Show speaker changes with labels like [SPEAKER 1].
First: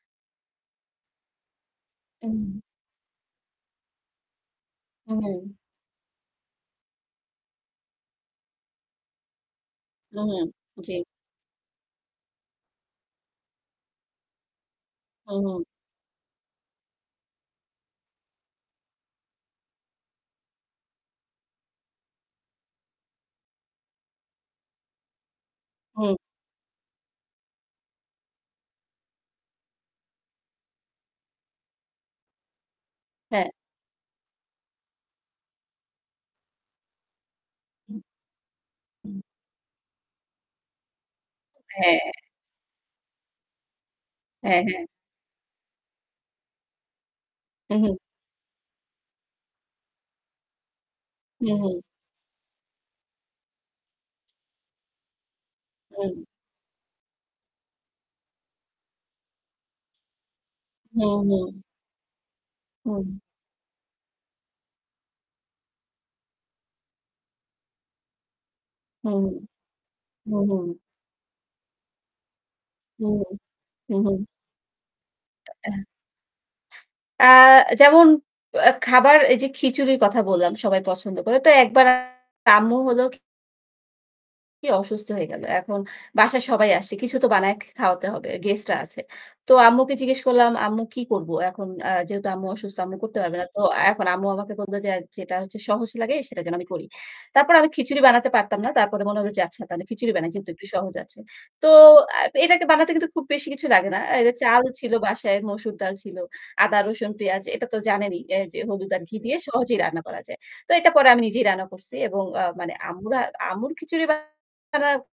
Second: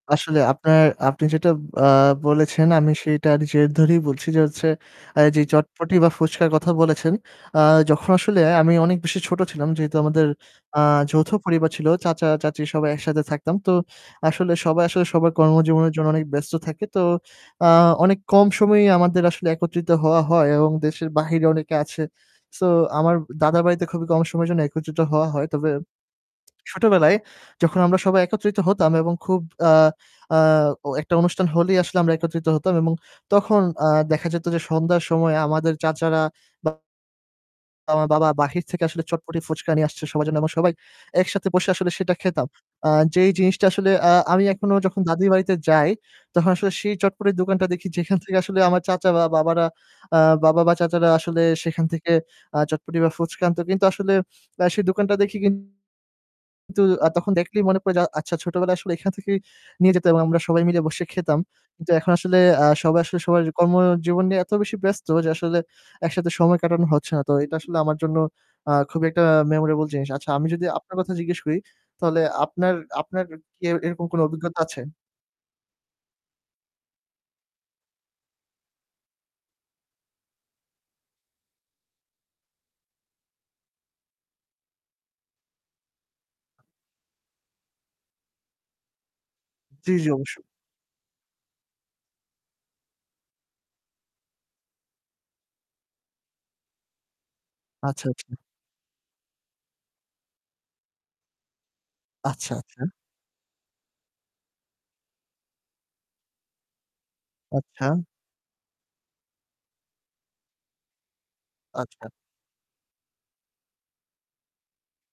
[SPEAKER 1] আসলে আপনার, আপনি যেটা, আ
[SPEAKER 2] উহু।
[SPEAKER 1] বলেছেন, আমি সেইটার জের ধরেই বলছি যে হচ্ছে, এই যে
[SPEAKER 2] উহু।
[SPEAKER 1] চটপটি বা ফুচকার কথা বলেছেন। আ যখন আসলে আমি অনেক বেশি ছোট ছিলাম যেহেতু আমাদের,
[SPEAKER 2] উহু,
[SPEAKER 1] আ
[SPEAKER 2] জি।
[SPEAKER 1] যৌথ পরিবার ছিল চাচা, চাচী সবাই একসাথে থাকতাম। তো আসলে সবাই আসলে
[SPEAKER 2] উ,
[SPEAKER 1] সবার
[SPEAKER 2] হু।
[SPEAKER 1] কর্মজীবনের জন্য অনেক ব্যস্ত থাকে। তো, আ অনেক কম সময়েই আমাদের আসলে একত্রিত হওয়া হয় এবং দেশের বাহিরে অনেকে আছে। So আমার দাদার বাড়িতে খুবই কম সময়ের জন্য একত্রিত হওয়া হয়। তবে
[SPEAKER 2] হু।
[SPEAKER 1] ছোটবেলায় যখন আমরা সবাই একত্রিত হতাম এবং খুব, আ আ ও একটা অনুষ্ঠান হলেই আসলে আমরা একত্রিত হতাম এবং
[SPEAKER 2] হ্যাঁ।
[SPEAKER 1] তখন, আ দেখা যেত যে সন্ধ্যার সময়ে আমাদের চাচারা বা
[SPEAKER 2] [unintelligible]
[SPEAKER 1] আমার বাবা বাহির থেকে আসলে
[SPEAKER 2] [unintelligible]
[SPEAKER 1] চটপটি, ফুচকা নিয়ে আসছে সবার জন্য এবং সবাই একসাথে বসে আসলে
[SPEAKER 2] হ্যাঁ।
[SPEAKER 1] সেটা খেতাম। আ যেই জিনিসটা আসলে, আ আমি
[SPEAKER 2] হ্যাঁ,
[SPEAKER 1] এখনও
[SPEAKER 2] হ্যাঁ।
[SPEAKER 1] যখন দাদীর বাড়িতে যাই তখন আসলে সেই চটপটির দোকানটা দেখি
[SPEAKER 2] উহু।
[SPEAKER 1] যেখান থেকে আসলে আমার চাচা বা বাবারা, আ বাবা, বা চাচারা আসলে
[SPEAKER 2] উহু।
[SPEAKER 1] সেখান থেকে, আ চটপটি বা ফুচকা আনতো। কিন্তু আসলে সেই দোকানটা দেখি কিনন্তু
[SPEAKER 2] হু।
[SPEAKER 1] আ তখন দেখলেই মনে পড়ে যে আ আচ্ছা ছোটবেলায় আসলে এখান থেকেই নিয়ে যেত এবং আমরা সবাই মিলে বসে
[SPEAKER 2] হু, হু।
[SPEAKER 1] খেতাম। কিন্তু এখন আসলে, আ সবাই
[SPEAKER 2] হুম।
[SPEAKER 1] আসলে সবার কর্মজীবন নিয়ে এত বেশি ব্যস্ত যে, আসলে একসাথে সময় কাটানো হচ্ছে না। তো এটা আসলে আমার জন্য, আ খুবই
[SPEAKER 2] হুম,
[SPEAKER 1] একটা memorable জিনিস। আচ্ছা
[SPEAKER 2] হুম, হুম,
[SPEAKER 1] আমি যদি
[SPEAKER 2] হুম।
[SPEAKER 1] আপনার কথা জিজ্ঞেস করি তাহলে আপনার
[SPEAKER 2] হুম,
[SPEAKER 1] আপনার
[SPEAKER 2] হুম,
[SPEAKER 1] কি
[SPEAKER 2] হুম,
[SPEAKER 1] এরকম কোন
[SPEAKER 2] হুম।
[SPEAKER 1] অভিজ্ঞতা আছে?
[SPEAKER 2] [unintelligible] আ যেমন আ খাবার এই যে খিচুড়ির কথা বললাম, সবাই পছন্দ করে। তো ১ বার আম্মু হলো কি কি অসুস্থ হয়ে গেল। এখন বাসায় সবাই আসছে। কিছু তো বানায় খে খাওয়াতে হবে। Guest রা আছে। তো
[SPEAKER 1] জি,
[SPEAKER 2] আম্মুকে
[SPEAKER 1] জি
[SPEAKER 2] জিজ্ঞেস
[SPEAKER 1] অবশ্যই।
[SPEAKER 2] করলাম আম্মু কি করব এখন? আ যেহেতু আম্মু অসুস্থ, আম্মু করতে পারবে না। তো এখন আম্মু আমাকে বলল যে যেটা হচ্ছে সহজ লাগে সেটা যেন আমি করি। তারপর আমি খিচুড়ি
[SPEAKER 1] আচ্ছা,
[SPEAKER 2] বানাতে
[SPEAKER 1] আচ্ছা।
[SPEAKER 2] পারতাম না। তারপরে মনে হল যে আচ্ছা তাহলে খিচুড়ি বানাই যেহেতু একটু সহজ আছে। তো আ
[SPEAKER 1] আচ্ছা,
[SPEAKER 2] এটাকে
[SPEAKER 1] আচ্ছা।
[SPEAKER 2] বানাতে কিন্তু খুব বেশি কিছু লাগে না। অ্যা এটা চাল ছিল বাসায়, মসুর ডাল ছিল, আদা, রসুন, পেঁয়াজ এটা তো
[SPEAKER 1] আচ্ছা।
[SPEAKER 2] জানেনই। অ্যা যে হলুদ আর ঘি দিয়ে সহজেই রান্না করা যায়। তো এটা পরে আমি নিজেই রান্না করছি
[SPEAKER 1] আচ্ছা।
[SPEAKER 2] এবং এ্যা মানে আম্মুরা আম্মুর খিচুড়ি বা না